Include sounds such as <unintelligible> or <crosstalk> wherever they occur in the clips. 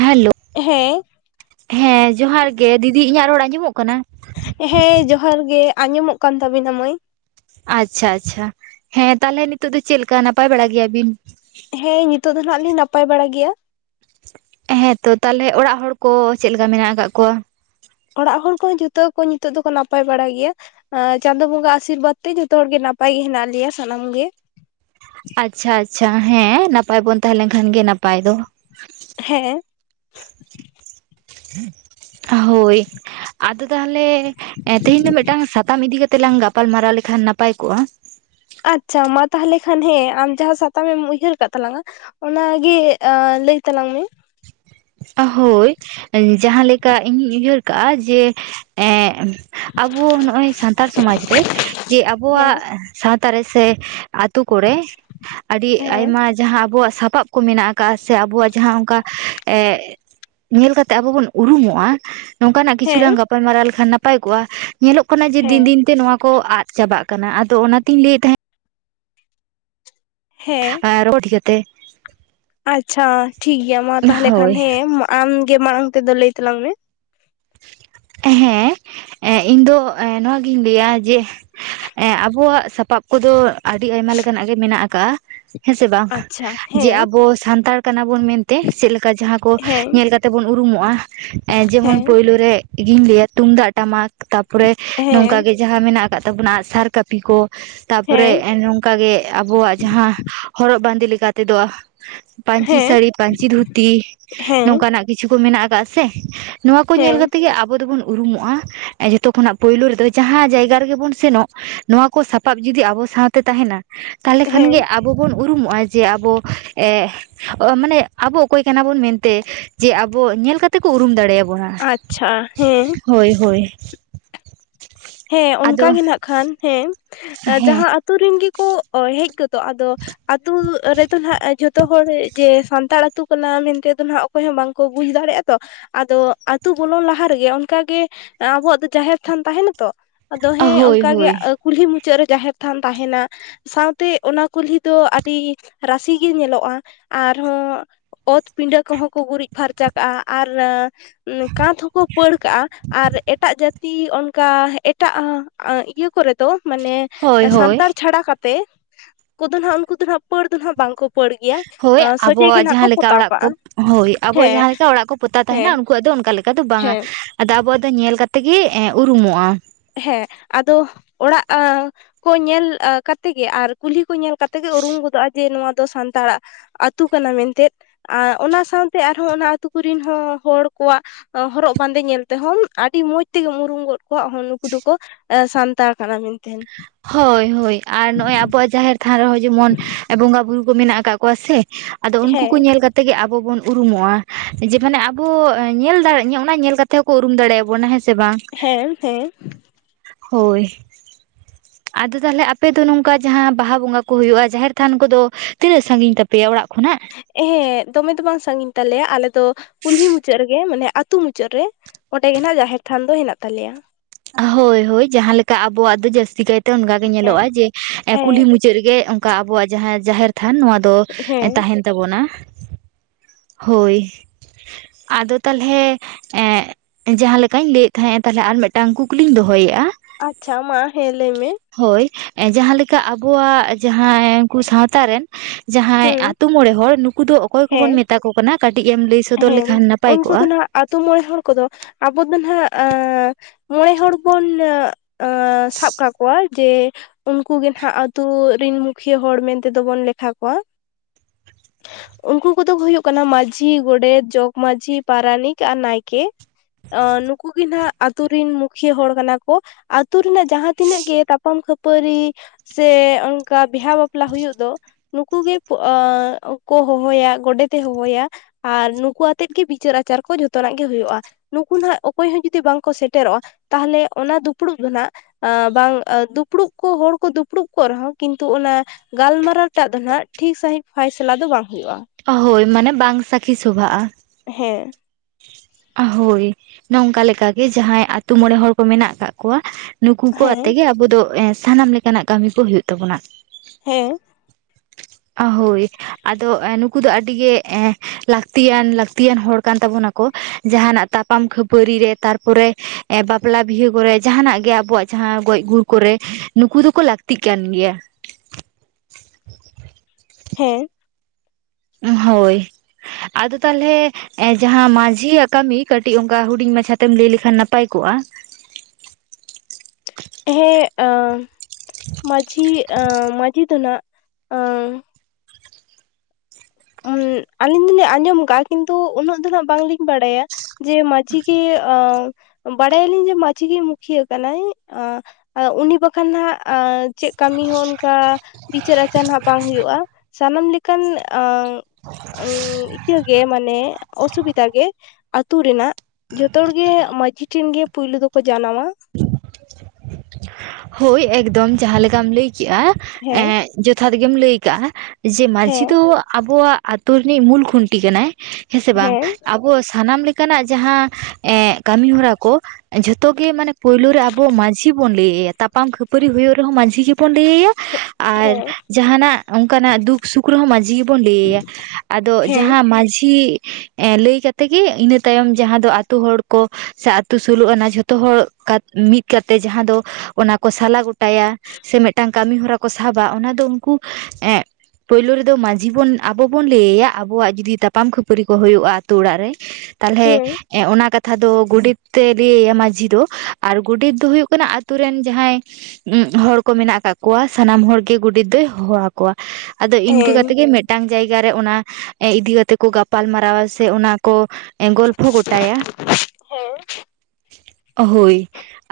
Hello ᱦᱮᱸ ᱦᱮᱸ ᱡᱚᱦᱟᱨ ᱜᱮ᱾ ᱫᱤᱫᱤ ᱤᱧᱟᱜ ᱨᱚᱲ ᱟᱸᱡᱚᱢᱚᱜ ᱠᱟᱱᱟ? ᱦᱮᱸ ᱡᱚᱦᱟᱨ ᱜᱮ ᱟᱸᱡᱚᱢᱚᱜ ᱠᱟᱱ ᱛᱟᱵᱤᱱᱟ ᱢᱟᱹᱭ᱾ ᱟᱪᱪᱷᱟ ᱟᱪᱪᱷᱟ ᱦᱮᱸ ᱛᱟᱞᱦᱮ ᱱᱤᱛᱚᱜ ᱫᱚ ᱪᱮᱜ ᱞᱮᱠᱟ ᱱᱟᱯᱟᱭ ᱵᱟᱲᱟ ᱜᱮᱭᱟ ᱵᱤᱱ? ᱦᱮᱸ ᱧᱤᱛᱚᱜ ᱫᱚ ᱱᱟᱦᱟᱜ ᱞᱤᱧ ᱱᱟᱯᱟᱭ ᱵᱟᱲᱟ ᱜᱮᱭᱟ᱾ ᱦᱮᱸ ᱛᱚ ᱛᱟᱞᱦᱮ ᱚᱲᱟᱜ ᱦᱚᱲ ᱠᱚ ᱪᱮᱜ ᱞᱮᱠᱟ ᱢᱮᱱᱟᱜ ᱠᱟᱜ ᱠᱚᱣᱟ? ᱚᱲᱟᱜ ᱦᱚᱲ ᱠᱚᱦᱚᱸ ᱡᱷᱚᱛᱚ ᱜᱮᱠᱚ ᱧᱤᱛᱚᱜ ᱫᱚᱠᱚ ᱱᱟᱯᱟᱭ ᱵᱟᱲᱟ ᱜᱮᱭᱟ᱾ ᱟᱸ ᱪᱟᱸᱫᱳ ᱵᱚᱸᱜᱟ ᱟᱥᱤᱨᱵᱟᱫᱽ ᱛᱮ ᱡᱷᱚᱛᱚ ᱦᱚᱲᱜ ᱜᱮ ᱱᱟᱯᱟᱭ ᱜᱮ ᱦᱮᱱᱟᱜ ᱞᱮᱭᱟ ᱥᱟᱱᱟᱢ ᱜᱮ᱾ ᱟᱪᱪᱷᱟ ᱦᱮᱸ ᱱᱟᱯᱟᱭ ᱵᱚᱱ ᱛᱟᱦᱮᱸ ᱞᱮᱱ ᱠᱷᱟᱱ ᱜᱮ ᱱᱟᱯᱟᱭ ᱫᱚ, ᱦᱮᱸ, ᱟᱫᱚ ᱛᱟᱦᱚᱞᱮ, ᱛᱮᱦᱮᱧ ᱫᱚ ᱢᱤᱫᱴᱟᱝ ᱥᱟᱛᱟᱢ ᱤᱫᱤ ᱠᱟᱛᱮᱜ ᱞᱟᱝ ᱜᱟᱯᱟᱞ ᱢᱟᱨᱟᱣ ᱞᱮᱠᱷᱟᱱ ᱱᱟᱯᱟᱭ ᱠᱚᱜᱼᱟ, ᱟᱪᱪᱷᱟ ᱢᱟ ᱛᱟᱦᱚᱞᱮ ᱠᱷᱟᱱ ᱦᱮᱸ ᱟᱢ ᱡᱟᱦᱟᱸ ᱥᱟᱛᱟᱢᱮ ᱮᱢ ᱩᱭᱦᱟᱹᱨ ᱠᱫ ᱛᱟᱞᱟᱝᱟ, ᱚᱱᱟᱜᱤ ᱞᱟᱹᱭ ᱛᱟᱞᱟᱝ ᱢᱮ᱾ ᱦᱳᱭ ᱡᱟᱦᱟᱸᱞᱮᱠᱟ ᱤᱧᱤᱧ ᱩᱭᱦᱟᱹᱨ ᱠᱟᱜᱼᱟ ᱡᱮ ᱮ ᱟᱵᱚ ᱱᱚᱜᱼᱚᱭ ᱥᱟᱱᱛᱟᱲ ᱥᱚᱢᱟᱡᱽ ᱨᱮ ᱡᱮ ᱦᱮᱸ ᱟᱵᱚᱣᱟᱜ ᱥᱟᱶᱛᱟ ᱨᱮᱥᱮ ᱟᱛᱳ ᱠᱚᱨᱮ ᱟᱹᱰᱤ ᱦᱮᱸ ᱟᱭᱢᱟ ᱡᱟᱦᱟᱸ ᱟᱵᱚᱣᱟᱜ ᱥᱟᱯᱟᱵ ᱠᱚ ᱢᱮᱱᱟᱜ ᱟᱠᱟᱫ ᱥᱮ ᱟᱵᱚᱣᱟᱜ ᱡᱟᱦᱟᱸ ᱚᱱᱠᱟ ᱮ ᱧᱮᱞ ᱠᱟᱛᱮᱜ ᱟᱵᱚ ᱵᱚᱱ ᱩᱨᱩᱢᱚᱜᱼᱟ ᱱᱚᱝᱠᱟᱱᱟᱜ ᱦᱮᱸ ᱠᱤᱪᱷᱩᱟᱝ ᱜᱟᱯᱟ ᱜᱟᱯᱟᱭ ᱢᱟᱨᱟᱣ ᱞᱮᱠᱷᱟᱱ ᱱᱟᱯᱟᱭ ᱠᱚᱜᱼᱟ ᱧᱮᱞᱚᱜ ᱠᱟᱱᱟ ᱡᱮ ᱫᱤᱱ ᱦᱮᱸ ᱫᱤᱱ ᱛᱮ ᱱᱚᱣᱟ ᱠᱚ ᱟᱫ ᱪᱟᱵᱟᱜ ᱟᱫᱚ ᱚᱱᱟᱛᱤᱧ ᱞᱟᱹᱭᱮᱫ ᱛᱟᱦᱮᱸᱫ, ᱦᱮᱸ, <unintelligible> ᱟᱪᱪᱷᱟ ᱴᱷᱤᱠᱜᱮᱭᱟ ᱢᱟ ᱛᱟᱦᱚᱞᱮ ᱠᱷᱟᱱ ᱦᱳᱭ ᱦᱮᱸ ᱟᱢᱜᱮ ᱢᱟᱲᱟᱝ ᱛᱮᱫᱚ ᱞᱟᱹᱭ ᱛᱟᱞᱟᱝ ᱢᱮ, ᱦᱮᱸ ᱤᱧ ᱫᱚ ᱱᱚᱣᱟᱜᱤᱧ ᱞᱟᱹᱭᱟ ᱡᱮ ᱮᱸᱜ ᱟᱵᱚᱣᱟᱜ ᱥᱟᱯᱟᱯ ᱠᱚᱫᱚ ᱟᱹᱰᱤ ᱟᱭᱢᱟ ᱞᱮᱠᱟᱱᱟᱜ ᱜᱮ ᱢᱮᱱᱟᱜ ᱟᱠᱟᱜᱼᱟ, ᱦᱮᱸᱥᱮ ᱵᱟᱝ ᱟᱪᱪᱷᱟ ᱡᱮ ᱦᱮᱸ ᱟᱵᱚ ᱥᱟᱱᱛᱟᱲ ᱠᱟᱱᱟ ᱵᱩᱱ ᱢᱮᱱᱛᱮ ᱪᱮᱫ ᱞᱮᱠᱟ ᱡᱟᱦᱟᱸ ᱠᱚ ᱦᱮᱸ ᱧᱮᱞ ᱠᱟᱛᱮ ᱛᱮᱵᱚᱱ ᱩᱨᱩᱢᱚᱜᱼᱟ ᱡᱮᱢᱚᱱ ᱦᱮᱸ ᱯᱩᱭᱞᱳ ᱨᱮ ᱤᱧ ᱞᱟᱹᱭᱟ ᱛᱩᱢᱫᱟᱜ ᱴᱟᱢᱟᱠ ᱛᱟᱯᱚᱨᱮ ᱦᱮᱸ ᱱᱚᱝᱠᱟ ᱜᱮ ᱡᱟᱦᱟᱸ ᱢᱮᱱᱟᱜ ᱟᱠᱟᱜ ᱛᱟᱵᱚᱱᱟ ᱟᱸᱜᱥᱟᱨ ᱠᱟᱹᱯᱤ ᱠᱚ, ᱦᱮᱸ ᱛᱟᱯᱚᱨᱮ ᱱᱚᱝᱠᱟ ᱜᱮ ᱟᱵᱚᱣᱟᱜ ᱡᱟᱦᱟᱸ ᱦᱚᱨᱚᱜ ᱵᱟᱸᱫᱮ ᱞᱮᱠᱟ ᱛᱮᱫᱚ, ᱯᱟᱹᱧᱪᱤ ᱦᱮᱸ ᱥᱟᱹᱲᱤ ᱯᱟᱹᱧᱪᱤ ᱫᱷᱩᱛᱤ ᱦᱮᱸ ᱱᱚᱝᱠᱟᱱᱟᱜ ᱠᱤᱪᱷᱩ ᱠᱚ ᱢᱮᱱᱟᱜ ᱟᱠᱟᱜ ᱥᱮ, ᱱᱚᱣᱟ ᱠᱚ ᱧᱮᱞ ᱦᱮᱸ ᱠᱟᱛᱮᱜ ᱜᱮ ᱟᱵᱚ ᱫᱚᱵᱚᱱ ᱩᱨᱩᱢᱚᱜᱼᱟ ᱡᱷᱚᱛᱚ ᱠᱷᱚᱱᱟᱜ ᱯᱩᱭᱭᱞᱩ ᱨᱮᱫᱚ ᱡᱟᱦᱟᱸ ᱡᱟᱭᱜᱟ ᱨᱮᱜᱮ ᱵᱚᱱ ᱥᱮᱱᱚᱜ, ᱱᱚᱣᱟ ᱠᱚ ᱥᱟᱯᱟᱵ ᱡᱩᱫᱤ ᱟᱵᱚ ᱥᱟᱶᱛᱮ ᱛᱟᱦᱮᱱᱟ ᱛᱟᱦᱚᱞᱮ ᱠᱷᱟᱱ ᱦᱮᱸ ᱜᱮ, ᱟᱵᱚᱵᱚᱱ ᱩᱨᱩᱢᱚᱜᱼᱟ ᱡᱮ ᱟᱵᱚ, ᱢᱟᱱᱮ ᱟᱵᱚ ᱚᱠᱚᱭ ᱠᱟᱱᱟ ᱵᱚᱱ ᱢᱮᱱᱛᱮ ᱡᱮ ᱟᱵᱚ ᱧᱮᱞ ᱠᱟᱛᱮ ᱠᱚ ᱩᱨᱩᱢ ᱫᱟᱲᱮᱭᱟᱵᱚᱱᱟ, ᱟᱪᱪᱷᱟ ᱦᱮᱸ, ᱦᱳᱭ ᱦᱳᱭ, ᱦᱮᱸ ᱚᱱᱠᱟ ᱟᱫᱚ ᱜᱮ ᱱᱟᱜ ᱠᱷᱟᱱ ᱦᱮᱸ ᱦᱮᱸ ᱡᱟᱦᱟᱸ ᱟᱛᱩ ᱨᱮᱱ ᱜᱮᱠᱚ ᱦᱮᱡ ᱟᱫᱚ ᱟᱹᱛᱩ ᱨᱮ ᱛᱚ ᱱᱟᱦᱟᱜ ᱡᱚᱛᱚ ᱦᱚᱲ ᱡᱮ ᱥᱟᱱᱛᱟᱲ ᱟᱛᱳ ᱠᱟᱱᱟ ᱢᱮᱱᱛᱮ ᱫᱚ ᱱᱟᱦᱟᱜ ᱚᱠᱚᱭ ᱦᱚᱸ ᱵᱟᱝᱠᱚ ᱵᱩᱡᱽ ᱫᱟᱲᱮᱭᱟᱜᱼᱟ ᱛᱚ, ᱟᱫᱚ ᱟᱛᱩ ᱵᱚᱞᱚᱱ ᱞᱟᱦᱟ ᱨᱮᱜᱮ ᱚᱱᱠᱟᱜᱮ ᱟᱵᱚᱣᱟᱜ ᱫᱚ ᱡᱟᱦᱮᱨ ᱛᱷᱟᱱ ᱛᱟᱦᱮᱱᱟ, ᱛᱚ ᱟᱫᱚ ᱦᱮᱸ ᱦᱳᱭ ᱚᱱᱠᱟᱜᱮ ᱦᱳᱭ ᱠᱩᱞᱦᱤ ᱢᱩᱪᱟᱹᱫ ᱨᱮ ᱡᱟᱦᱮᱨ ᱛᱷᱟᱱ ᱛᱟᱦᱮᱱᱟ, ᱥᱟᱶᱛᱮ ᱚᱱᱟ ᱠᱩᱞᱦᱤ ᱫᱚ ᱟᱹᱰᱤ ᱨᱟᱥᱤ ᱜᱮ ᱧᱮᱞᱚᱜᱼᱟ ᱟᱨᱦᱚᱸ, ᱚᱛ ᱯᱤᱸᱰᱟᱹ ᱠᱚᱦᱚᱸ ᱠᱚ ᱜᱩᱨᱤᱡᱽ ᱯᱷᱟᱨᱪᱟ ᱠᱟᱜᱼᱟ ᱟᱨ, ᱠᱟᱸᱛ ᱦᱚᱸᱠᱚ ᱯᱟᱹᱲ ᱠᱟᱜᱼᱟ ᱟᱨ ᱮᱴᱟᱜ ᱡᱟᱹᱛᱤ ᱠᱟ ᱮᱴᱟᱜ ᱤᱭᱟᱹ, ᱠᱚᱨᱮ ᱫᱚ ᱢᱟᱱᱮ ᱦᱳᱭ ᱦᱳᱭ ᱥᱟᱱᱛᱟᱲ ᱪᱷᱟᱲᱟ ᱠᱟᱛᱮᱜ, ᱩᱱᱠᱩ ᱫᱚ ᱦᱟᱜ ᱩᱱᱠᱩ ᱫᱚ ᱟᱜ ᱯᱟᱹᱲ ᱫᱚ ᱱᱟᱜ ᱵᱟᱝᱠᱚ ᱯᱟᱹᱲ ᱜᱮᱭᱟ ᱦᱳᱭ ᱥᱚᱡᱷᱮ ᱜᱮ ᱟᱵᱚᱣᱟᱜ ᱱᱟᱦᱟᱜ ᱠᱚ ᱡᱟᱦᱟᱸ ᱞᱮᱠᱟ ᱯᱚᱛᱟᱣ ᱚᱲᱟᱜ ᱠᱚ ᱠᱟᱜᱼᱟ ᱦᱳᱭ ᱟᱵᱚᱣᱟᱜ ᱦᱮᱸ ᱡᱟᱦᱟᱸ ᱞᱮᱠᱟ ᱚᱲᱟᱜ ᱠᱚ ᱯᱚᱛᱛᱟ ᱛᱟᱦᱮᱱᱟ ᱦᱮᱸ ᱩᱱᱠᱩᱣᱟᱜ ᱫᱚ ᱚᱱᱠᱟ ᱞᱮᱠᱟ ᱫᱚ ᱵᱟᱝᱼᱟ, ᱦᱮᱸ ᱟᱫᱚ ᱟᱵᱚ ᱫᱚ ᱧᱮᱞ ᱠᱟᱛᱮᱜ ᱜᱮ ᱩᱨᱩᱢᱚᱜᱼᱟ, ᱦᱮᱸ ᱟᱫᱚ ᱚᱲᱟᱜ ᱠᱚ ᱧᱮᱞ ᱠᱟᱛᱮ ᱜᱮ ᱟᱨ ᱠᱩᱞᱦᱤ ᱠᱚ ᱧᱮᱞ ᱠᱟᱛᱮ ᱜᱮ ᱩᱨᱩᱢ ᱜᱚᱫᱚᱜᱼᱟ ᱡᱮ ᱱᱚᱣᱟ ᱫᱚ ᱥᱟᱱᱛᱟᱲᱟᱜ ᱟ ᱟᱹᱛᱩ ᱠᱟᱱᱟ ᱢᱮᱱᱛᱮ, ᱟᱨ ᱚᱱᱟ ᱥᱟᱶᱛᱮ ᱟᱨᱦᱚᱸ ᱚᱱᱟ ᱟᱹᱛᱩ ᱠᱚᱨᱮᱱ ᱦᱚᱸ ᱦᱚᱲ ᱠᱚᱣᱟᱜ ᱦᱚᱨᱚᱜ ᱵᱟᱸᱫᱮ ᱧᱮᱞ ᱛᱮᱦᱚᱸᱢ ᱟᱹᱰᱤ ᱢᱚᱸᱡᱽ ᱛᱮᱜᱮᱢ ᱩᱨᱩᱢ ᱜᱚᱫ ᱠᱚᱣᱟ ᱚᱦᱚ ᱱᱩᱠ ᱠᱩ ᱫᱚᱠᱚ ᱮ ᱥᱟᱱᱛᱟᱲ ᱠᱟᱱᱟ ᱢᱮᱱᱛᱮᱱ᱾ ᱦᱳᱭ ᱦᱳᱭ ᱟᱨ ᱱᱚᱜ-ᱚᱭ ᱟᱵᱚᱣᱟᱜ ᱡᱟᱦᱮᱨ ᱛᱷᱟᱱ ᱨᱮᱦᱚᱸ ᱡᱮᱢᱚᱱ ᱵᱚᱸᱜᱟ ᱵᱩᱨᱩ ᱠᱚ ᱢᱮᱱᱟᱜ ᱟᱠᱟᱫ ᱠᱚᱣᱟ ᱥᱮ᱾ ᱟᱫᱚ ᱩᱱᱠᱩ ᱠᱚ ᱦᱮᱸ ᱧᱮᱞ ᱠᱟᱛ ᱛᱮᱜᱮ ᱟᱵᱚ ᱵᱚᱱ ᱩᱨᱩᱢᱚᱜ-ᱟ ᱡᱮ ᱢᱟᱱᱮ ᱟᱵᱚ ᱧᱮᱞ ᱫᱟᱲᱮᱜ ᱧᱮ ᱚᱱᱟ ᱧᱮᱞ ᱠᱟᱛᱮ ᱦᱚᱸᱠᱚ ᱩᱨᱩᱢ ᱫᱟᱲᱮᱭᱟᱵᱚᱱᱟ, ᱦᱮᱸ ᱥᱮ ᱵᱟᱝ? ᱦᱮᱸ ᱦᱮᱸ᱾ ᱦᱳᱭ᱾ ᱟᱫᱚ ᱛᱟᱦᱚᱞᱮ ᱟᱯᱮᱚ ᱫᱚ ᱱᱚᱝᱠᱟ ᱡᱟᱦᱟᱸ ᱵᱟᱦᱟ ᱵᱚᱸᱜᱟ ᱠᱚ ᱦᱩᱭᱩᱜᱼᱟ, ᱡᱟᱦᱮᱨ ᱛᱷᱟᱱ ᱠᱚᱫᱚ ᱛᱤᱱᱟᱹᱜ ᱥᱟᱺᱜᱤᱧ ᱛᱟᱯᱮᱭᱟ ᱚᱲᱟᱜ ᱠᱷᱚᱱᱟᱜ? ᱦᱮᱸ ᱫᱚᱢᱮ ᱫᱚ ᱵᱟᱝ ᱥᱟᱺᱜᱤᱧ ᱛᱟᱞᱮᱭᱟ, ᱟᱞᱮ ᱫᱚ ᱠᱩᱞᱦᱤ ᱢᱩᱪᱟᱹᱫ ᱨᱮᱜᱮ᱾ ᱢᱟᱱᱮ ᱟᱹᱛᱩ ᱢᱩᱪᱟᱹᱫ ᱨᱮ᱾ ᱚᱸᱰᱮ ᱜᱮ ᱱᱟᱦᱜ ᱡᱟᱦᱮᱨ ᱛᱷᱟᱱ ᱫᱚ ᱦᱮᱱᱟᱜ ᱛᱟᱞᱮᱭᱟ᱾ ᱦᱳᱭ ᱦᱳᱭ ᱡᱟᱦᱟᱸ ᱞᱮᱠᱟ ᱟᱵᱚᱣᱟᱜ ᱫᱚ ᱡᱟᱹᱥᱛᱤ ᱠᱟᱭᱛᱮ ᱚᱱᱠᱟ ᱜᱮ ᱦᱮᱸ ᱧᱮᱞᱚᱜᱼᱟ ᱡᱮ ᱮ ᱠᱩᱞᱦᱤ ᱦᱮᱸ ᱢᱩᱪᱟᱹᱫ ᱨᱮᱜᱮ ᱚᱱᱠᱟ ᱟᱵᱚᱣᱟᱜ ᱡᱟᱦᱟᱸ ᱡᱟᱦᱮᱨ ᱛᱷᱟᱱ ᱱᱚᱣᱟ ᱫᱚ ᱦᱮᱸ ᱛᱟᱦᱮᱱ ᱛᱟᱵᱚᱱᱟ᱾ ᱦᱳᱭ ᱟᱫᱚ ᱛᱟᱦᱚᱞᱮ ᱮᱜ ᱡᱟᱦᱟᱸ ᱞᱮᱠᱟᱧ ᱞᱟᱹᱭᱮᱫ ᱛᱟᱦᱮᱸᱫ ᱛᱟᱞᱦᱮ ᱟᱨ ᱢᱤᱫᱴᱟᱝ ᱠᱩᱠᱞᱤᱧ ᱫᱚᱦᱚᱭᱮᱫᱼᱟ? ᱟᱪᱪᱷᱟ ᱢᱟ ᱦᱮ ᱞᱟᱹᱭ ᱢᱮ᱾ ᱦᱳᱭ ᱮᱸ ᱡᱟᱦᱟᱸ ᱞᱮᱠᱟ ᱟᱵᱚᱣᱟᱜ ᱡᱟᱦᱟᱸᱭ ᱩᱱᱠᱩ ᱥᱟᱶᱛᱟ ᱨᱮᱱ ᱡᱟᱦᱟᱸᱭ ᱦᱩᱸ ᱟᱛᱩ ᱢᱚᱬᱮ ᱦᱚᱲ ᱱᱩᱠᱩ ᱫᱚ ᱚᱠᱚᱭ ᱦᱮᱸ ᱢᱮᱛᱟ ᱠᱚ ᱠᱟᱱᱟ ᱠᱟᱹᱴᱤᱡ ᱮᱢ ᱞᱟᱹᱭ ᱥᱚᱫᱚᱨ ᱦᱮᱸ ᱞᱮᱠᱷᱟᱱ ᱱᱟᱯᱟᱭ ᱩᱱᱠᱩ ᱠᱚᱜ-ᱟ᱾ ᱫᱚ ᱱᱟᱜ ᱟᱛᱳ ᱢᱚᱬᱮ ᱦᱚᱲ ᱠᱚᱫᱚ ᱟᱵᱚ ᱫᱚ ᱱᱟᱦᱟᱜ ᱟᱸ ᱢᱚᱬᱮ ᱦᱚᱲ ᱵᱚᱱ ᱟᱸ ᱥᱟᱵ ᱠᱟᱜ ᱠᱚᱚᱣᱟᱭᱺ ᱡᱮ ᱩᱱᱠᱩ ᱜᱮ ᱱᱟᱦᱱᱟᱜ ᱟᱛᱩ ᱨᱮᱱ ᱢᱩᱠᱷᱤᱭᱟᱹ ᱦᱚᱲ ᱢᱮᱱᱛᱮᱫ ᱵᱚᱱ ᱞᱮᱠᱷᱟ ᱠᱚᱣᱟ᱾ ᱩᱱᱠᱩ ᱠᱚᱫᱚ ᱠᱚ ᱦᱩᱭᱩᱜ ᱠᱟᱱᱟ ᱢᱟᱹᱡᱷᱤ ᱜᱚᱰᱮᱛ, ᱡᱚᱠ ᱢᱟᱺᱡᱷᱤ, ᱯᱟᱨᱟᱱᱤᱠ ᱟᱨ ᱱᱟᱭᱠᱮ᱾᱾ ᱚ ᱱᱩᱠᱩ ᱜᱮ ᱱᱷᱟᱜ ᱟᱛᱩ ᱨᱮᱱ ᱢᱩᱠᱷᱤᱭᱟᱹ ᱦᱚᱲ ᱠᱟᱱᱟ ᱠᱚ᱾ ᱟᱛᱩ ᱨᱮᱱᱟᱜ ᱡᱟᱦᱟᱸ ᱛᱤᱱᱟᱹᱜ ᱜᱮ ᱛᱟᱯᱟᱢ ᱠᱷᱟᱹᱯᱟᱹᱨᱤ ᱥᱮ ᱚᱝ ᱠᱟ ᱵᱤᱦᱟ ᱵᱟᱯᱞᱟ ᱦᱩᱭᱩᱜ ᱫᱚ᱾ ᱱᱩᱠᱩ ᱜᱮ ᱠᱚ ᱟ ᱠᱚ ᱦᱚᱦᱚᱭᱟ, ᱜᱚᱰᱮᱛᱮ ᱦᱚᱦᱚᱭᱟ᱾᱾ ᱟᱨ ᱱᱩᱠᱩ ᱟᱛᱮᱫ ᱜᱮ ᱵᱤᱪᱟᱹᱨ ᱟᱪᱟᱨ ᱠᱚ ᱡᱷᱚᱛᱚᱱᱟᱜ ᱜᱮ ᱦᱩᱭᱩᱜ-ᱟ᱾᱾ ᱱᱩᱠᱩ ᱱᱷᱟᱜ ᱚᱠᱚᱭ ᱦᱚᱸ ᱡᱩᱫᱤ ᱵᱟᱝᱠᱚ ᱥᱮᱴᱮᱨᱚᱜ-ᱟ ᱛᱟᱦᱞᱮ ᱚᱱᱟ ᱫᱩᱯᱩᱲᱩᱯ ᱨᱮᱱᱟᱜ ᱟᱸ ᱵᱟᱝ ᱟ ᱫᱩᱯᱲᱩᱯ ᱠᱚ ᱦᱚᱲ ᱠᱚ ᱫᱩᱯᱲᱩᱯ ᱠᱚᱜ ᱨᱮᱦᱚᱸ ᱠᱤᱱᱛᱩ ᱚᱱᱟ ᱜᱟᱞᱢᱟᱨᱟᱣ ᱴᱟᱜ ᱫᱚ ᱱᱷᱟᱜ ᱴᱷᱤᱠ ᱥᱟᱺᱦᱤᱡ ᱯᱷᱟᱭᱥᱟᱞᱟ ᱫᱚ ᱵᱟᱝ ᱦᱩᱭᱩᱜ-ᱟ᱾ ᱚ ᱦᱳᱭ ᱢᱟᱱᱮ ᱵᱟᱝ ᱥᱟᱹᱠᱷᱤ ᱥᱚᱵᱷᱟᱜ-ᱟ᱾᱾ ᱦᱮᱸ᱾ ᱟ ᱦᱳᱭ, ᱱᱚᱝᱠᱟ ᱞᱮᱠᱟ ᱜᱮ ᱡᱟᱦᱟᱸᱭ ᱟᱹᱛᱳ ᱢᱚᱬᱮ ᱦᱚᱲ ᱠᱚ ᱢᱮᱱᱟᱜ ᱟᱠᱟᱜ ᱠᱚᱣᱟ ᱱᱩᱠᱩ ᱠᱚ ᱦᱮᱸ ᱟᱛᱮ ᱜᱮ ᱟᱵᱳ ᱫᱚ ᱮᱸ ᱥᱟᱱᱟᱢ ᱞᱮᱠᱟᱱᱟᱜ ᱠᱟᱢᱤ ᱠᱚ ᱦᱩᱭᱩᱜ ᱛᱟᱵᱚᱱᱟ᱾ ᱦᱮᱸ᱾ ᱚ ᱦᱳᱭ᱾ ᱟᱫᱚ ᱮ ᱟᱫᱚ ᱮᱸ ᱫᱚ ᱟᱹᱰᱤ ᱜᱮ ᱮᱸ ᱞᱟᱠᱛᱤᱭᱟᱱ, ᱞᱟᱠᱛᱤᱭᱟᱱ ᱦᱚᱲ ᱠᱟᱱ ᱛᱟᱵᱚᱱᱟᱠ ᱠᱚ᱾ ᱡᱟᱦᱟᱱᱟᱜ ᱛᱟᱯᱟᱢ ᱠᱷᱟᱹᱯᱟᱹᱨᱤ ᱨᱮ ᱛᱟᱨᱯᱚᱨᱮ ᱮ ᱵᱟᱯᱞᱟ ᱵᱤᱦᱟᱹ ᱠᱚᱨᱮ, ᱡᱟᱦᱟᱸᱱᱟᱜ ᱜᱮ ᱟᱵᱚᱣᱟᱜ ᱡᱟᱦᱟᱸ ᱜᱚᱡ ᱜᱩᱨ ᱠᱚᱨᱮ, ᱱᱩᱠᱩ ᱫᱚᱠᱚ ᱞᱟᱹᱠᱛᱤᱜ ᱠᱟᱱ ᱜᱮᱭᱟ᱾ ᱦᱮ᱾ ᱦᱳᱭ, ᱟᱫᱚ ᱛᱟᱦᱞᱮ ᱮᱸ ᱡᱟᱦᱟᱸ ᱢᱟᱡᱷᱤᱭᱟᱜ ᱠᱟᱹᱢᱤ ᱠᱟᱹᱴᱤᱡ ᱚᱝᱠᱟ ᱦᱩᱰᱤᱝ ᱢᱟᱪᱷᱟ ᱛᱮᱢ ᱞᱮᱭ ᱞᱮᱠᱷᱟᱱ ᱱᱟᱯᱟᱭ ᱠᱚᱜᱼᱟ᱾ ᱦᱮᱸ ᱟᱸ ᱡᱟᱱᱤ ᱱᱴᱟ ᱢᱟᱺᱡᱷᱤ ᱲᱹ ᱟᱴᱸ-ᱼ ᱟᱹᱞᱤᱧ ᱟᱸᱡᱚᱢ ᱟᱠᱟᱜᱼᱟ ᱠᱤᱱᱛᱩ ᱩᱱᱟᱹᱜ ᱫᱚ ᱦᱟᱸᱜ ᱵᱟᱝᱞᱤᱧ ᱵᱟᱰᱟᱭᱟ᱾ ᱡᱮ ᱢᱟᱡᱷᱤ ᱜᱮ ᱟᱸ ᱵᱟᱲᱟᱭᱟᱞᱤᱝ ᱡᱮ ᱢᱟᱡᱷᱤ ᱜᱮ ᱢᱩᱠᱷᱤᱭᱟᱹ ᱠᱟᱱᱟᱭ, ᱩᱱᱤ ᱵᱟᱠᱷᱟᱱ ᱦᱟᱸᱜ ᱟ ᱪᱮᱫ ᱠᱟᱢᱤ ᱦᱚᱸ ᱱᱚᱝᱠᱟ ᱵᱤᱪᱟᱹᱨ ᱟᱪᱟᱨ ᱱᱷᱟᱜ ᱵᱟᱝ ᱦᱩᱭᱩᱜᱼᱟ ᱥᱟᱱᱟᱢ ᱞᱮᱠᱟᱱ ᱟᱸ ᱤᱠᱟᱹ ᱜᱮ ᱢᱟᱱᱮ ᱚᱥᱩᱵᱤᱫᱟ ᱜᱮ᱾ ᱟᱛᱩ ᱨᱮᱱᱟᱜ ᱡᱷᱚᱛᱚ ᱦᱚᱲ ᱜᱮ ᱢᱟᱡᱷᱤ ᱴᱷᱮᱱ ᱜᱮ ᱯᱩᱭᱞᱩ ᱫᱚᱠᱚ ᱡᱟᱱᱟᱣᱟ᱾ ᱦᱳᱭ, ᱮᱠᱫᱚᱢ ᱡᱟᱦᱟᱸ ᱞᱮᱠᱟᱢ ᱞᱟᱹᱭ ᱠᱮᱜᱼᱟ᱾ ᱦᱮᱸ᱾ ᱮᱸ ᱡᱚᱛᱷᱟᱛ ᱜᱮᱢ ᱞᱮᱭ ᱠᱟᱜᱼᱟ, ᱡᱮ ᱢᱟᱡᱷᱤ ᱫᱚ ᱦᱮᱸ ᱟᱵᱚᱣᱟᱜ ᱟᱛᱳ ᱨᱤᱱᱤᱜ ᱢᱩᱞ ᱠᱷᱩᱱᱴᱤ ᱠᱟᱱᱟᱭ᱾ ᱦᱮᱸ ᱥᱮ ᱵᱟᱝ, ᱟᱵᱚ ᱥᱟᱱᱟᱢ ᱞᱮᱠ ᱠᱟᱱᱟᱜ ᱡᱟᱦᱟᱸ ᱮᱸ ᱠᱟᱹᱢᱤ ᱦᱚᱨᱟ ᱠᱚ ᱮᱸ ᱡᱷᱚᱛᱚ ᱜᱮ ᱢᱟᱱᱮ ᱯᱳᱭᱞᱳ ᱨᱮ ᱟᱵᱚ ᱢᱟᱡᱷᱤ ᱵᱚᱱ ᱞᱟᱹᱭ ᱟᱭᱟ᱾ ᱛᱟᱯᱟᱢ ᱠᱷᱟᱹᱯᱟᱹᱨᱤ ᱦᱩᱭᱩᱜ ᱨᱮᱦᱚᱸ ᱢᱟᱡᱷᱤ ᱜᱮᱵᱚᱱ ᱞᱟᱹᱭ ᱟᱭᱟ᱾ ᱟᱨ ᱦᱮᱸ ᱡᱟᱦᱟᱸᱱᱟᱜ ᱚᱝᱠᱟᱱᱟᱜ ᱫᱩᱠᱷ ᱥᱩᱠᱷ ᱨᱮᱦᱚᱸ ᱢᱟ. ᱡᱷᱤ ᱵᱚᱱ ᱞᱮᱭ ᱟᱭᱟ ᱟᱫᱚ ᱦᱮᱸ ᱡᱟᱦᱟᱸ ᱢᱟᱡᱷᱤ ᱮᱸ ᱞᱮᱭ ᱠᱟᱛᱮ ᱜᱮ, ᱤᱱᱟᱹ ᱛᱟᱭᱚᱢ ᱡᱟᱦᱟᱸ ᱫᱚ ᱟᱛᱳ ᱦᱚᱲ ᱠᱚ ᱥᱮ ᱟᱛᱳ ᱥᱳᱞᱳ ᱟᱱᱟ ᱡᱷᱚᱛᱚ ᱦᱚᱲ᱾ ᱢᱤᱫ ᱠᱟᱛᱮ ᱡᱟᱦᱟᱸ ᱫᱚ ᱚᱱᱟ ᱠᱚ ᱥᱟᱞᱟ ᱜᱚᱴᱟᱭᱟ ᱥᱮ ᱢᱮᱫᱴᱟᱝ ᱠᱟᱢᱤ ᱦᱚᱨᱟ ᱠᱚ ᱥᱟᱵᱟ ᱚᱱᱟ ᱫᱚ ᱩᱱᱠᱩ ᱮᱸᱜ ᱯᱳᱭᱞᱳ ᱨᱮᱫᱚ ᱢᱟᱹᱡᱷᱤ ᱵᱚᱱ ᱟᱵᱳ ᱵᱚᱱ ᱞᱟᱹᱭ ᱟᱭᱟ ᱟᱵᱚᱣᱟᱜ ᱡᱩᱫᱤ ᱛᱟᱯᱟᱢ ᱠᱷᱟᱹᱯᱟᱹᱨᱤ ᱠᱚ ᱦᱩᱭᱩᱜᱼᱟ ᱟᱹᱛᱳ ᱚᱲᱟᱜ ᱨᱮ᱾ ᱛᱟᱞᱦᱮ ᱦᱮᱸ ᱮ ᱚᱱᱟ ᱠᱟᱛᱷᱟ ᱫᱚ ᱜᱚᱰᱮᱛᱮ ᱞᱟᱹᱭ ᱟᱭᱟ ᱢᱟᱡᱷᱤ ᱫᱚ᱾ ᱟᱨ ᱜᱳᱰᱮᱛ ᱫᱚ ᱦᱩᱭᱩᱜ ᱠᱟᱱᱟ ᱟᱛᱩ ᱨᱮᱱ ᱡᱟᱦᱟᱸᱭ ᱩᱸ ᱦᱚᱲ ᱠᱚ ᱢᱮᱱᱟᱜ ᱟᱠᱟᱟᱜ ᱠᱚᱣᱟ᱾ ᱥᱟᱱᱟᱢ ᱦᱚᱲ ᱜᱮ ᱜᱚᱰᱮᱛ ᱫᱚᱭ ᱦᱚᱦᱚᱣᱟᱠ ᱠᱚᱣᱟ, ᱟᱫᱚ ᱤᱱᱠᱟᱹ ᱦᱮᱸ ᱠᱟᱛᱮ ᱜᱮ ᱢᱮᱫ ᱴᱟᱝ ᱡᱟᱭᱜᱟ ᱨᱮ ᱚᱱᱟ ᱮ ᱤᱫᱤ ᱠᱟᱛᱮ ᱠᱚ ᱜᱟᱯᱟᱞᱢᱟᱨᱟᱣᱟ ᱥᱮ ᱚᱱᱟ ᱠᱚ ᱜᱚᱞᱯᱷᱚ ᱜᱚᱴᱟᱭᱟ᱾ ᱦᱮᱸ᱾ ᱦᱳᱭ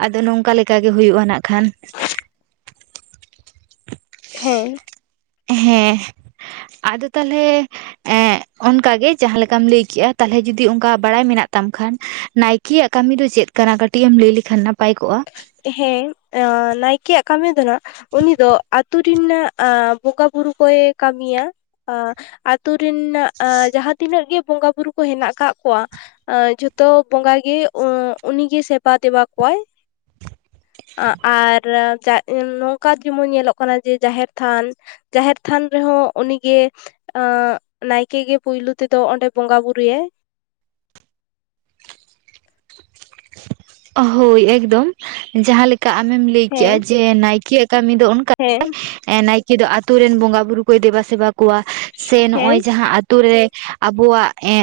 ᱟᱫᱚ ᱱᱚᱝᱠᱟ ᱞᱮᱠᱟᱜᱮ ᱦᱩᱭᱩᱜᱼᱟ ᱱᱟᱜ ᱠᱷᱟᱱ᱾ ᱦᱮᱸ᱾ ᱦᱮᱸ ᱟᱫᱚ ᱛᱟᱦᱚᱞᱮ ᱮᱻ ᱚᱱᱠᱟᱜᱮ ᱡᱟᱦᱟᱸ ᱞᱮᱠᱟᱢ ᱞᱟᱹᱭ ᱠᱮᱜᱼᱟ ᱛᱟᱦᱚᱞᱮ ᱡᱩᱚᱫᱤ ᱚᱱᱠᱟ ᱵᱟᱲᱟᱭ ᱢᱮᱱᱟᱜ ᱛᱟᱢ ᱠᱷᱟᱱ ᱱᱟᱭᱠᱮᱭᱟᱜ ᱠᱟᱹᱢᱤ ᱫᱚ ᱪᱮᱫ? ᱠᱟᱱᱟ ᱠᱟᱹᱴᱤᱡ ᱮᱢ ᱞᱟᱹᱭ ᱞᱮᱠᱷᱟ ᱱᱟᱯᱟᱭ ᱠᱚᱜᱼᱟ᱾ ᱦᱮᱸ ᱱᱟᱭᱠᱮᱭᱟᱜ ᱠᱟᱹᱢᱤ ᱫᱚ ᱱᱟᱜ ᱩᱱᱤ ᱫᱚ ᱟᱛᱩ ᱨᱮᱱᱟᱜ ᱵᱚᱸᱜᱟ ᱵᱩᱨᱩ ᱠᱚᱭ ᱠᱟᱹᱢᱤᱭᱟ᱾ ᱟᱛᱩ ᱨᱮᱱᱟᱜ ᱡᱟᱦᱟᱸ ᱛᱤᱱᱟᱹᱜ ᱜᱮ ᱵᱚᱸᱜᱟ ᱵᱩᱨᱩ ᱠᱚ ᱦᱮᱱᱟᱜ ᱟᱠᱟᱫ ᱠᱚᱣᱟ ᱡᱷᱚᱛᱚ ᱵᱚᱸᱜᱟ ᱜᱮ ᱩᱱᱤᱜᱮ ᱥᱮᱵᱟ ᱫᱮᱵᱟ ᱠᱚᱣᱟᱭ᱾ ᱟᱨ <unintelligible> ᱱᱚᱝᱠᱟ ᱡᱮᱢᱚᱱ ᱧᱮᱞᱚᱜ ᱠᱟᱱᱟ ᱡᱮ ᱡᱟᱦᱮᱨ ᱛᱷᱟᱱ ᱡᱟᱦᱮᱨ ᱛᱷᱟᱱ ᱨᱮᱦᱚᱸ ᱩᱱᱤᱜᱮ ᱱᱟᱭᱠᱮ ᱜᱮ ᱯᱳᱭᱞᱳ ᱛᱮᱫᱚ ᱚᱸᱰᱮ ᱵᱚᱸᱜᱟ ᱵᱩᱨᱩᱟᱭ᱾ ᱦᱳᱭ ᱮᱠᱫᱚᱢ ᱡᱟᱦᱟᱸ ᱞᱮᱠᱟ ᱟᱢᱮᱢ ᱞᱟᱹᱭ ᱦᱮᱸ ᱠᱮᱜᱼᱟ ᱡᱮ ᱱᱟᱭᱠᱮᱭᱟᱜ ᱠᱟᱹᱢᱤ ᱫᱚ ᱦᱮᱸ ᱱᱟᱭᱠᱮ ᱫᱚ ᱟᱛᱳ ᱨᱮᱱ ᱵᱚᱸᱜᱟ ᱵᱩᱨᱩᱭ ᱠᱚᱭ ᱫᱮᱵᱟ ᱥᱮᱵᱟ ᱠᱚᱣᱟ ᱥᱮ ᱦᱮᱸ ᱱᱚᱜᱼᱚᱭ ᱡᱟᱦᱟᱸ ᱟᱛᱳᱨᱮ ᱟᱵᱚᱣᱟᱜ ᱮᱻ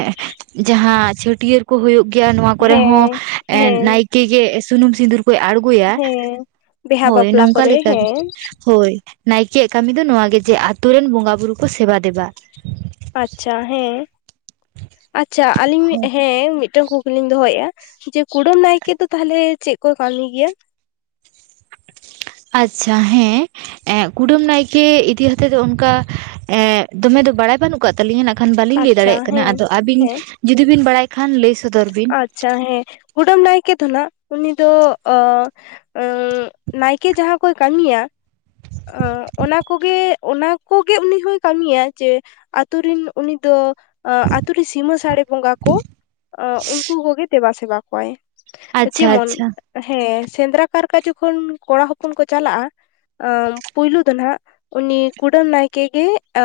ᱡᱟᱦᱟᱸ ᱪᱷᱟᱹᱴᱭᱟᱹᱨ ᱠᱚ ᱦᱩᱭᱩᱜ ᱜᱮᱭᱟ ᱱᱚᱶᱟ ᱠᱚᱨᱮ ᱦᱚᱸ ᱦᱮᱸ ᱦᱮᱸ ᱱᱟᱭᱠᱮ ᱜᱮ ᱥᱩᱱᱩᱢ ᱥᱤᱸᱫᱩᱨ ᱠᱚ ᱟᱲᱜᱚᱭᱟ ᱦᱮᱸ ᱵᱤᱦᱟ ᱦᱳᱭ ᱵᱟᱯᱞᱟ ᱱᱚᱝᱠᱟ ᱠᱚᱨᱮ ᱞᱮᱠᱟ ᱜᱮ᱾ ᱦᱮᱸ ᱦᱳᱭ ᱱᱟᱭᱠᱮᱭᱟᱜ ᱠᱟᱹᱢᱤ ᱫᱚ ᱱᱚᱣᱟ ᱜᱮ ᱡᱮ ᱟᱛᱩ ᱨᱮᱱ ᱵᱚᱸᱜᱟ ᱵᱩᱨᱩ ᱠᱚ ᱥᱮᱵᱟ ᱫᱮᱵᱟ᱾ ᱟᱪᱪᱷᱟ ᱦᱮᱸ᱾ ᱟᱪᱪᱷᱟ ᱟᱹᱞᱤᱧ ᱦᱮᱸ ᱢᱤᱫᱴᱟᱝ ᱠᱩᱠᱞᱤᱧ ᱫᱚᱦᱚᱭᱮᱜᱼᱟ ᱡᱮ ᱠᱩᱰᱟᱹᱢ ᱱᱟᱭᱠᱮ ᱫᱚ ᱛᱟᱦᱚᱞᱮ ᱪᱮᱫ ᱠᱚᱭ ᱠᱟᱹᱢᱤ ᱜᱮᱭᱟ? ᱟᱪᱪᱷᱟ ᱦᱮᱸ᱾ ᱠᱩᱰᱟᱹᱢ ᱱᱟᱭᱠᱮ ᱤᱫᱤ ᱠᱟᱛᱮᱫ ᱫᱚ ᱚᱱᱠᱟ ᱮᱻ ᱫᱚᱢᱮ ᱫᱚ ᱵᱟᱲᱟᱭ ᱵᱟᱹᱱᱩᱜ <unintelligible> ᱛᱟᱹᱞᱤᱧᱟ ᱱᱟᱜ ᱠᱷᱟᱱ ᱵᱟᱹᱞᱤᱧ ᱞᱟᱹᱭ ᱟᱪᱪᱷᱟ ᱫᱟᱲᱮᱭᱟᱜ ᱠᱟᱱᱟ ᱦᱮᱸ ᱟᱫᱚ ᱟᱹᱵᱤᱱ ᱦᱮᱸ ᱡᱩᱫᱤ ᱵᱤᱱ ᱵᱟᱲᱟᱭ ᱠᱷᱟᱱ ᱞᱟᱹᱭ ᱥᱚᱫᱚᱨ ᱵᱤᱱ? ᱟᱪᱪᱷᱟ ᱦᱮᱸ ᱠᱩᱰᱟᱹᱢ ᱱᱟᱭᱠᱮ ᱫᱚ ᱱᱟᱦᱟᱜ ᱩᱱᱤ ᱫᱚ ᱚᱻ ᱮᱻ ᱱᱟᱭᱠᱮ ᱡᱟᱦᱟᱸ ᱠᱚᱭ ᱠᱟᱹᱢᱤᱭᱟ ᱚᱱᱟ ᱠᱚᱜᱮ ᱚᱱᱟ ᱠᱚᱜᱮ ᱩᱱᱤ ᱦᱚᱭ ᱠᱟᱹᱢᱤᱭᱟ ᱡᱮ ᱟᱛᱩ ᱨᱤᱱ ᱩᱱᱤ ᱫᱚ ᱟᱛᱩ ᱨᱮ ᱥᱤᱢᱟᱹ ᱥᱟᱹᱲᱮ ᱵᱚᱸᱜᱟ ᱠᱚ ᱩᱱᱠᱩ ᱠᱚᱜᱮ ᱫᱮᱵᱟ ᱥᱮᱵᱟ ᱠᱚᱣᱟᱭ ᱟᱪᱪᱷᱟ ᱡᱮᱢᱚᱱ ᱟᱪᱪᱷᱟ ᱦᱮᱸ ᱥᱮᱸᱫᱽᱨᱟ ᱠᱟᱨᱠᱟ ᱡᱚᱠᱷᱚᱱ ᱠᱚᱲᱟ ᱦᱚᱯᱚᱱ ᱠᱚ ᱪᱟᱞᱟᱜᱼᱟ, ᱯᱳᱭᱞᱳ ᱫᱚ ᱱᱟᱦᱟᱜ ᱩᱱᱤ ᱠᱩᱰᱟᱹᱢ ᱱᱟᱭᱠᱮ ᱜᱮ ᱮᱻ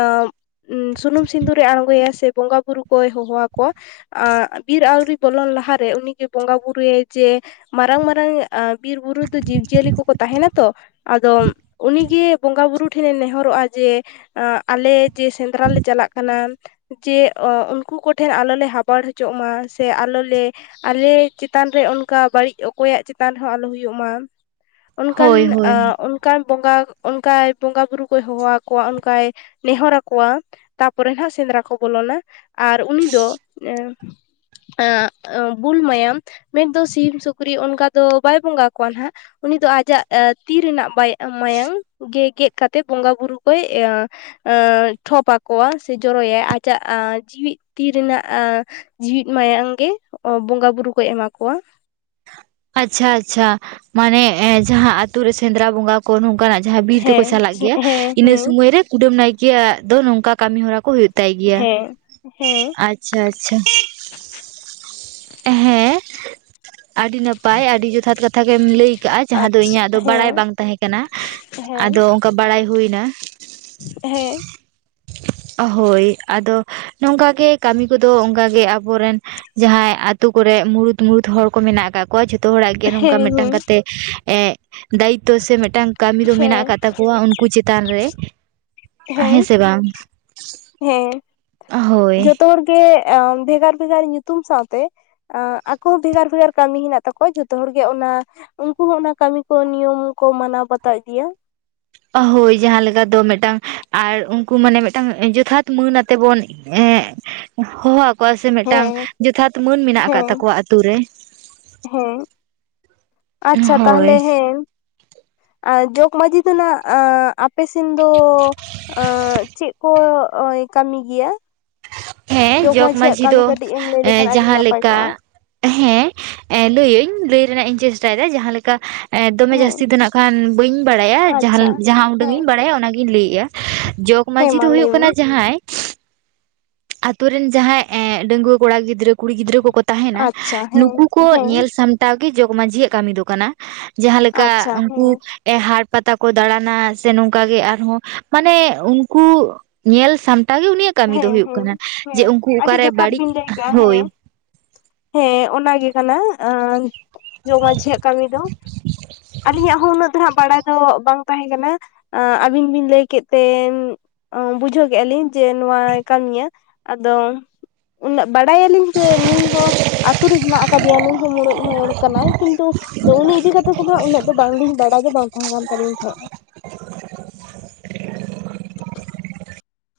ᱥᱩᱱᱩᱢ ᱥᱤᱸᱫᱩᱨᱮ ᱟᱬᱜᱚᱭᱟ ᱥᱮ ᱵᱚᱸᱜᱟ ᱵᱩᱨᱩ ᱠᱚᱭ ᱦᱚᱦᱚᱣᱟᱠᱚᱣᱟ ᱵᱤᱨ ᱟᱹᱣᱨᱤ ᱵᱚᱞᱚᱱ ᱞᱟᱦᱟᱨᱮ ᱩᱱᱤᱜᱮ ᱵᱚᱸᱜᱟ ᱵᱩᱨᱩ ᱡᱮ ᱢᱟᱨᱟᱝ ᱢᱟᱨᱟᱝ ᱵᱤᱨ ᱵᱩᱨᱩ ᱫᱚ ᱡᱤᱵᱽ ᱡᱤᱭᱟᱹᱞᱤ ᱠᱚᱠᱚ ᱛᱟᱦᱮᱱᱟ ᱛᱚ᱾ ᱟᱫᱚ ᱩᱱᱤᱜᱮ ᱵᱚᱸᱜᱟ ᱵᱩᱨᱩ ᱴᱷᱮᱱᱮ ᱱᱮᱦᱚᱨᱚᱜᱼᱟ ᱡᱮ ᱟᱞᱮ ᱡᱮ ᱥᱮᱸᱫᱽᱨᱟ ᱞᱮ ᱪᱟᱞᱟᱜ ᱠᱟᱱᱟ ᱡᱮ ᱩᱱᱠᱩ ᱠᱚᱴᱷᱮᱱ ᱟᱞᱚ ᱞᱮ ᱦᱟᱵᱟᱲ ᱦᱚᱪᱚᱜ ᱢᱟ ᱥᱮ ᱟᱞᱚᱞᱮ ᱟᱞᱮ ᱪᱮᱛᱟᱱ ᱨᱮ ᱚᱱᱠᱟ ᱵᱟᱹᱲᱤᱡ ᱚᱠᱚᱭᱟᱜ ᱪᱮᱛᱟᱱ ᱨᱮᱦᱚᱸ ᱟᱞᱚ ᱦᱩᱭᱩᱜ ᱢᱟ᱾ ᱚᱱᱠᱟᱱ ᱦᱳᱭ ᱦᱳᱭ ᱚᱱᱠᱟᱱ ᱵᱚᱸᱜᱟ ᱚᱱᱠᱟᱭ ᱵᱚᱸᱜᱟ ᱵᱩᱨᱩ ᱠᱚᱭ ᱦᱚᱦᱚ ᱟᱠᱚᱣᱟ ᱚᱱᱠᱟᱭ ᱱᱮᱦᱚᱨ ᱟᱠᱚᱣᱟ᱾ ᱛᱟᱨᱯᱚᱨᱮ ᱱᱟᱦᱱᱟᱜ ᱥᱮᱸᱫᱽᱨᱟ ᱠᱚ ᱵᱚᱞᱚᱱᱟ ᱟᱨ ᱩᱱᱤ ᱫᱚ ᱮ ᱵᱩᱞ ᱢᱟᱭᱟᱢ ᱢᱮᱱᱫᱚ ᱥᱤᱢ ᱥᱩᱠᱨᱤ ᱚᱱᱠᱟ ᱫᱚ ᱵᱟᱭ ᱵᱚᱸᱜᱟ ᱠᱚᱣᱟᱭ ᱱᱟᱦᱟᱜ᱾ ᱩᱱᱤ ᱫᱚ ᱟᱡᱟᱜ ᱛᱤ ᱨᱮᱱᱟᱜ ᱢᱟ ᱢᱟᱭᱟᱝ ᱜᱮ ᱜᱮᱫ ᱠᱟᱛᱮᱫ ᱵᱚᱸᱜᱟ ᱵᱩᱨᱩ ᱠᱚᱭ ᱮᱻ ᱴᱷᱚᱯ ᱟᱠᱚᱣᱟ ᱥᱮ ᱡᱚᱨᱚᱭᱟᱭ ᱟᱡᱟᱜ ᱡᱤᱣᱮᱫ ᱛᱤ ᱨᱮᱱᱟᱜ ᱮᱻ ᱡᱤ ᱢᱟᱭᱟᱝ ᱜᱮ ᱵᱚᱸᱜᱟ ᱵᱩᱨᱩ ᱠᱚᱭ ᱮᱢᱟ ᱠᱚᱣᱟ᱾ ᱟᱪᱪᱷᱟ ᱟᱪᱪᱷᱟ ᱢᱟᱱᱮ ᱡᱟᱦᱟᱸ ᱟᱛᱩ ᱨᱮ ᱥᱮᱸᱫᱽᱨᱟ ᱵᱚᱸᱜᱟ ᱠᱚ ᱱᱚᱝᱠᱟᱱᱟᱜ ᱡᱟᱦᱟᱸ ᱵᱤᱨ ᱛᱮᱠᱚ ᱦᱮᱸ ᱪᱟᱞᱟᱜ ᱜᱮᱭᱟ ᱦᱮᱸ ᱤᱱᱟᱹ ᱦᱮᱸ ᱥᱩᱢᱚᱭ ᱨᱮ ᱠᱩᱰᱟᱹᱢ ᱱᱟᱭᱠᱮᱭᱟᱜ ᱫᱚ ᱱᱚᱝᱠᱟ ᱠᱟᱹᱢᱤ ᱦᱚᱨᱟ ᱠᱚ ᱦᱳᱭ ᱛᱟᱭ ᱜᱮᱭᱟ ᱦᱮᱸ ᱦᱮᱸ ᱟᱨ ᱟᱪᱪᱷᱟᱼᱟᱪᱪᱷᱟ ᱦᱮᱸ ᱟᱹᱰᱤ ᱱᱟᱯᱼᱼ ᱯᱟᱭ ᱟᱹᱰᱤ ᱡᱚᱛᱷᱟᱛ ᱠᱟᱛᱷᱟ ᱜᱮᱢ ᱞᱟᱹᱭ ᱟᱠᱟᱜᱼᱟ, ᱡᱟᱦᱟᱸ ᱫᱚ ᱟᱪᱪᱷᱟ ᱤᱧᱟᱹᱜ ᱫᱚ ᱵᱟᱲᱟᱭ ᱦᱮᱸ ᱵᱟᱝ ᱛᱟᱦᱮᱸ ᱠᱟᱱᱟ ᱦᱮᱸ ᱟᱫᱚ ᱠᱚ ᱵᱟᱲᱟᱭ ᱦᱩᱭᱱᱟ᱾ ᱦᱮᱸ᱾ ᱦᱳᱭ ᱟᱫᱚ ᱱᱚᱝᱠᱟᱜᱮ ᱠᱟᱹᱢᱤ ᱠᱚᱫᱚ ᱚᱱᱠᱟᱜᱮ ᱟᱵᱚᱨᱮᱱ ᱡᱟᱦᱟᱸᱭ ᱟᱛᱳ ᱠᱚᱨᱮ ᱢᱩᱲᱩᱛᱼᱢᱩᱲᱩᱛ ᱦᱚᱲ ᱠᱚ ᱢᱮᱱᱟᱜ ᱠᱚᱣᱟ ᱡᱷᱚᱛᱚ ᱦᱚᱲᱟᱜ ᱜᱮ ᱱᱚᱝᱠᱟ ᱢᱤᱫᱴᱟᱝ ᱦᱮᱸ ᱠᱟᱛᱮ ᱮ ᱫᱟᱭᱤᱛᱚ ᱥᱮ ᱢᱤᱫᱴᱟᱝ ᱠᱟᱹᱢᱤ ᱫᱚ ᱢᱮᱱᱟᱜ ᱦᱮᱸ ᱟᱠᱟᱫ ᱛᱟᱠᱚᱣᱟ ᱩᱱᱠᱩ ᱪᱮᱛᱟᱱ ᱨᱮ, ᱦᱮᱸ ᱥᱮ ᱵᱟᱝ? ᱦᱮᱸ ᱦᱳᱭ ᱡᱚᱛᱚ ᱦᱚᱲ ᱜᱮ ᱵᱷᱮᱜᱟᱨᱼᱵᱷᱮᱜᱟᱨ ᱧᱩᱛᱩᱢ ᱥᱟᱶᱛᱮ ᱟᱠᱚ ᱵᱷᱮᱜᱟᱨᱼᱵᱷᱮᱜᱟᱨ ᱠᱟᱹᱢᱤ ᱦᱮᱱᱟᱜ ᱛᱟᱠᱚᱣᱟ ᱡᱚᱛᱚ ᱦᱚᱲᱜᱮ, ᱚᱱᱟ ᱩᱱᱠᱩ ᱦᱚᱸ ᱚᱱᱟ ᱱᱤᱭᱚᱢ ᱠᱚ ᱢᱟᱱᱟᱣ ᱵᱟᱛᱟᱣ ᱤᱫᱤᱭᱟ᱾ ᱦᱳᱭ ᱡᱟᱦᱟᱸ ᱞᱮᱠᱟ ᱫᱚ ᱢᱤᱫᱴᱟᱝ ᱟᱨ ᱩᱱᱠᱩ ᱢᱟᱱᱮ ᱢᱤᱫᱴᱟᱝ ᱡᱚᱛᱷᱟᱛ ᱢᱟᱹᱱ ᱟᱛᱮ ᱵᱚᱱ ᱦᱮᱸ ᱦᱚᱦᱚᱼᱼ ᱟᱠᱚᱣᱟ ᱥᱮ ᱢᱤᱫᱴᱟᱝ ᱦᱮᱸ ᱡᱚᱛᱷᱟᱛ ᱢᱟᱹᱱ ᱢᱮᱱᱟᱜ ᱟᱠᱟᱫ ᱦᱮᱸ ᱛᱟᱠᱚᱣᱟ ᱟᱛᱩ ᱨᱮ᱾ ᱦᱮᱸ ᱟᱪᱪᱷᱟ ᱦᱳᱭ ᱛᱟᱦᱚᱞᱮ ᱦᱮᱸ, ᱟᱨ ᱡᱚᱜᱽ ᱢᱟᱺᱡᱷᱤ ᱫᱚ ᱱᱦᱟᱜ ᱟᱯᱮ ᱥᱮᱱ ᱫᱚ ᱚᱸᱜ ᱪᱮᱫ ᱠᱚᱭ ᱠᱟᱹᱢᱤ ᱜᱮᱭᱟ? ᱦᱮᱸ ᱡᱚᱜᱽ ᱡᱚᱠ ᱢᱟᱺᱡᱷᱤᱭᱟᱜ ᱢᱟᱺᱡᱷᱤ ᱫᱚ ᱠᱟᱹᱢᱤ ᱠᱟᱹᱴᱤᱡ ᱮᱢ ᱞᱟᱹᱭ ᱞᱮᱠᱷᱟᱱ ᱟᱹᱰᱤ ᱡᱟᱦᱟᱸ ᱱᱟᱯᱟᱭ ᱞᱮᱠᱟ ᱠᱚᱜᱼᱟ ᱦᱮᱸ ᱞᱟᱹᱭᱟᱹᱧ, ᱞᱟᱹᱭ ᱨᱮᱱᱟᱜ ᱤᱧ ᱪᱮᱥᱴᱟᱭᱮᱫᱟ ᱡᱟᱦᱟᱸ ᱞᱮᱠᱟ ᱮᱸ ᱫᱚᱢᱮ ᱦᱮᱸ ᱡᱟᱹᱥᱛᱤ ᱫᱚ ᱱᱦᱟᱜ ᱠᱷᱟᱱ ᱵᱟᱹᱧ ᱵᱟᱲᱟᱭᱟ ᱡᱟᱦᱟᱸ ᱟᱪᱪᱷᱟ ᱡᱟᱦᱟᱸ ᱩᱰᱟᱹᱝ ᱦᱮᱸ ᱤᱧ ᱵᱟᱲᱟᱭᱟ ᱚᱱᱟ ᱜᱤᱧ ᱞᱟᱹᱭᱮᱫᱼᱟ ᱾ ᱡᱚᱠ ᱦᱮᱸ ᱢᱟᱺᱡᱷᱤ ᱢᱟ ᱫᱚ ᱦᱩᱭᱩᱜ ᱞᱟᱹᱭ ᱢᱮ ᱠᱟᱱᱟ ᱡᱟᱦᱟᱸᱭ ᱟᱛᱳ ᱨᱮᱱ ᱡᱟᱦᱟᱸᱭ ᱮᱸᱜ ᱰᱟᱝᱣᱟᱹ ᱠᱚᱲᱟ ᱜᱤᱫᱽᱨᱟᱹ ᱠᱩᱲᱤ ᱜᱤᱫᱽᱨᱟᱹ ᱠᱚᱠᱚ ᱛᱟᱦᱮᱱᱟ ᱟᱪᱪᱷᱟ ᱦᱮᱸ ᱱᱩᱠᱩ ᱠᱚ ᱦᱮᱸ ᱧᱮᱞ ᱥᱟᱢ ᱴᱟᱣ ᱜᱮ ᱡᱚᱠ ᱢᱟᱹᱡᱷᱤᱭᱟᱜ ᱠᱟᱹᱢᱤ ᱫᱚ ᱠᱟᱱᱟ, ᱡᱟᱦᱟᱸ ᱞᱮᱠᱟ ᱟᱪᱪᱷᱟ ᱩᱱᱠᱩ ᱦᱮᱸ ᱮ ᱦᱟᱴ ᱯᱟᱛᱟ ᱠᱚ ᱫᱟᱬᱟᱱᱟ ᱥᱮ ᱱᱚᱝᱠᱟ ᱜᱮ ᱟᱨᱦᱚᱸ ᱢᱟᱱᱮ ᱩᱱᱠᱩ ᱧᱮᱞ ᱥᱟᱢᱴᱟᱣ ᱜᱮ ᱩᱱᱤᱭᱟᱜ ᱠᱟᱹᱢᱤ ᱫᱚ ᱦᱮᱸ ᱦᱩᱭᱩᱜ ᱦᱮᱸ ᱠᱟᱱᱟ, ᱡᱮ ᱦᱮᱸ ᱩᱱᱠᱩ ᱟᱹᱰᱤ ᱚᱠᱟᱨᱮ ᱡᱚᱛᱷᱟᱛ ᱵᱟᱹᱲᱤᱡ ᱵᱤᱱ ᱞᱟᱹᱭ ᱠᱟᱜᱼᱟ ᱦᱳᱭ ᱦᱮᱸ ᱾ ᱦᱮᱸ ᱚᱱᱟ ᱜᱮ ᱠᱟᱱᱟ ᱟᱸ ᱡᱚᱜᱽ ᱢᱟᱺᱡᱷᱤᱭᱟᱜ ᱠᱟᱹᱢᱤ ᱫᱚ ᱟᱹᱞᱤᱧᱟᱜ ᱦᱚᱸ ᱩᱱᱟᱹᱜ ᱫᱚ ᱦᱟᱸᱜ ᱵᱟᱲᱟᱭ ᱫᱚ ᱵᱟᱝ ᱛᱟᱦᱮᱸ ᱠᱟᱱᱟ, ᱟᱹᱵᱤᱱ ᱵᱤᱱ ᱞᱟᱹᱭ ᱠᱮᱫ ᱛᱮ ᱵᱩᱡᱷᱟᱹᱣ ᱠᱮᱫᱼᱟ ᱞᱤᱧ ᱾ ᱡᱮ ᱱᱚᱣᱟᱭ ᱠᱟᱹᱢᱤᱭᱟ ᱟᱫᱚ ᱩᱱᱟᱹᱜ ᱵᱟᱲᱟᱭᱟᱞᱤᱧ ᱡᱮ ᱱᱩᱭ ᱦᱚᱸ ᱟᱛᱩ ᱨᱮ ᱦᱮᱱᱟᱜ ᱟᱠᱟᱫᱮᱭᱟ ᱱᱩᱭ ᱦᱚᱸ ᱢᱩᱬᱩᱫ ᱦᱚᱲ ᱠᱟᱱᱟᱭ, ᱠᱤᱱᱛᱩ ᱟᱫᱚ ᱩᱱᱤ ᱤᱫᱤ ᱠᱟᱛᱮᱜ ᱫᱚ ᱱᱟᱦᱜ ᱩᱱᱟᱹᱜ ᱫᱚ ᱵᱟᱝᱞᱤᱧ ᱵᱟᱲᱟᱭ ᱜᱮ ᱵᱟᱝ ᱛᱟᱦᱮᱸ ᱠᱟᱱ ᱛᱟᱞᱤᱧ ᱛᱟᱦᱮᱸᱜᱼᱟ ᱾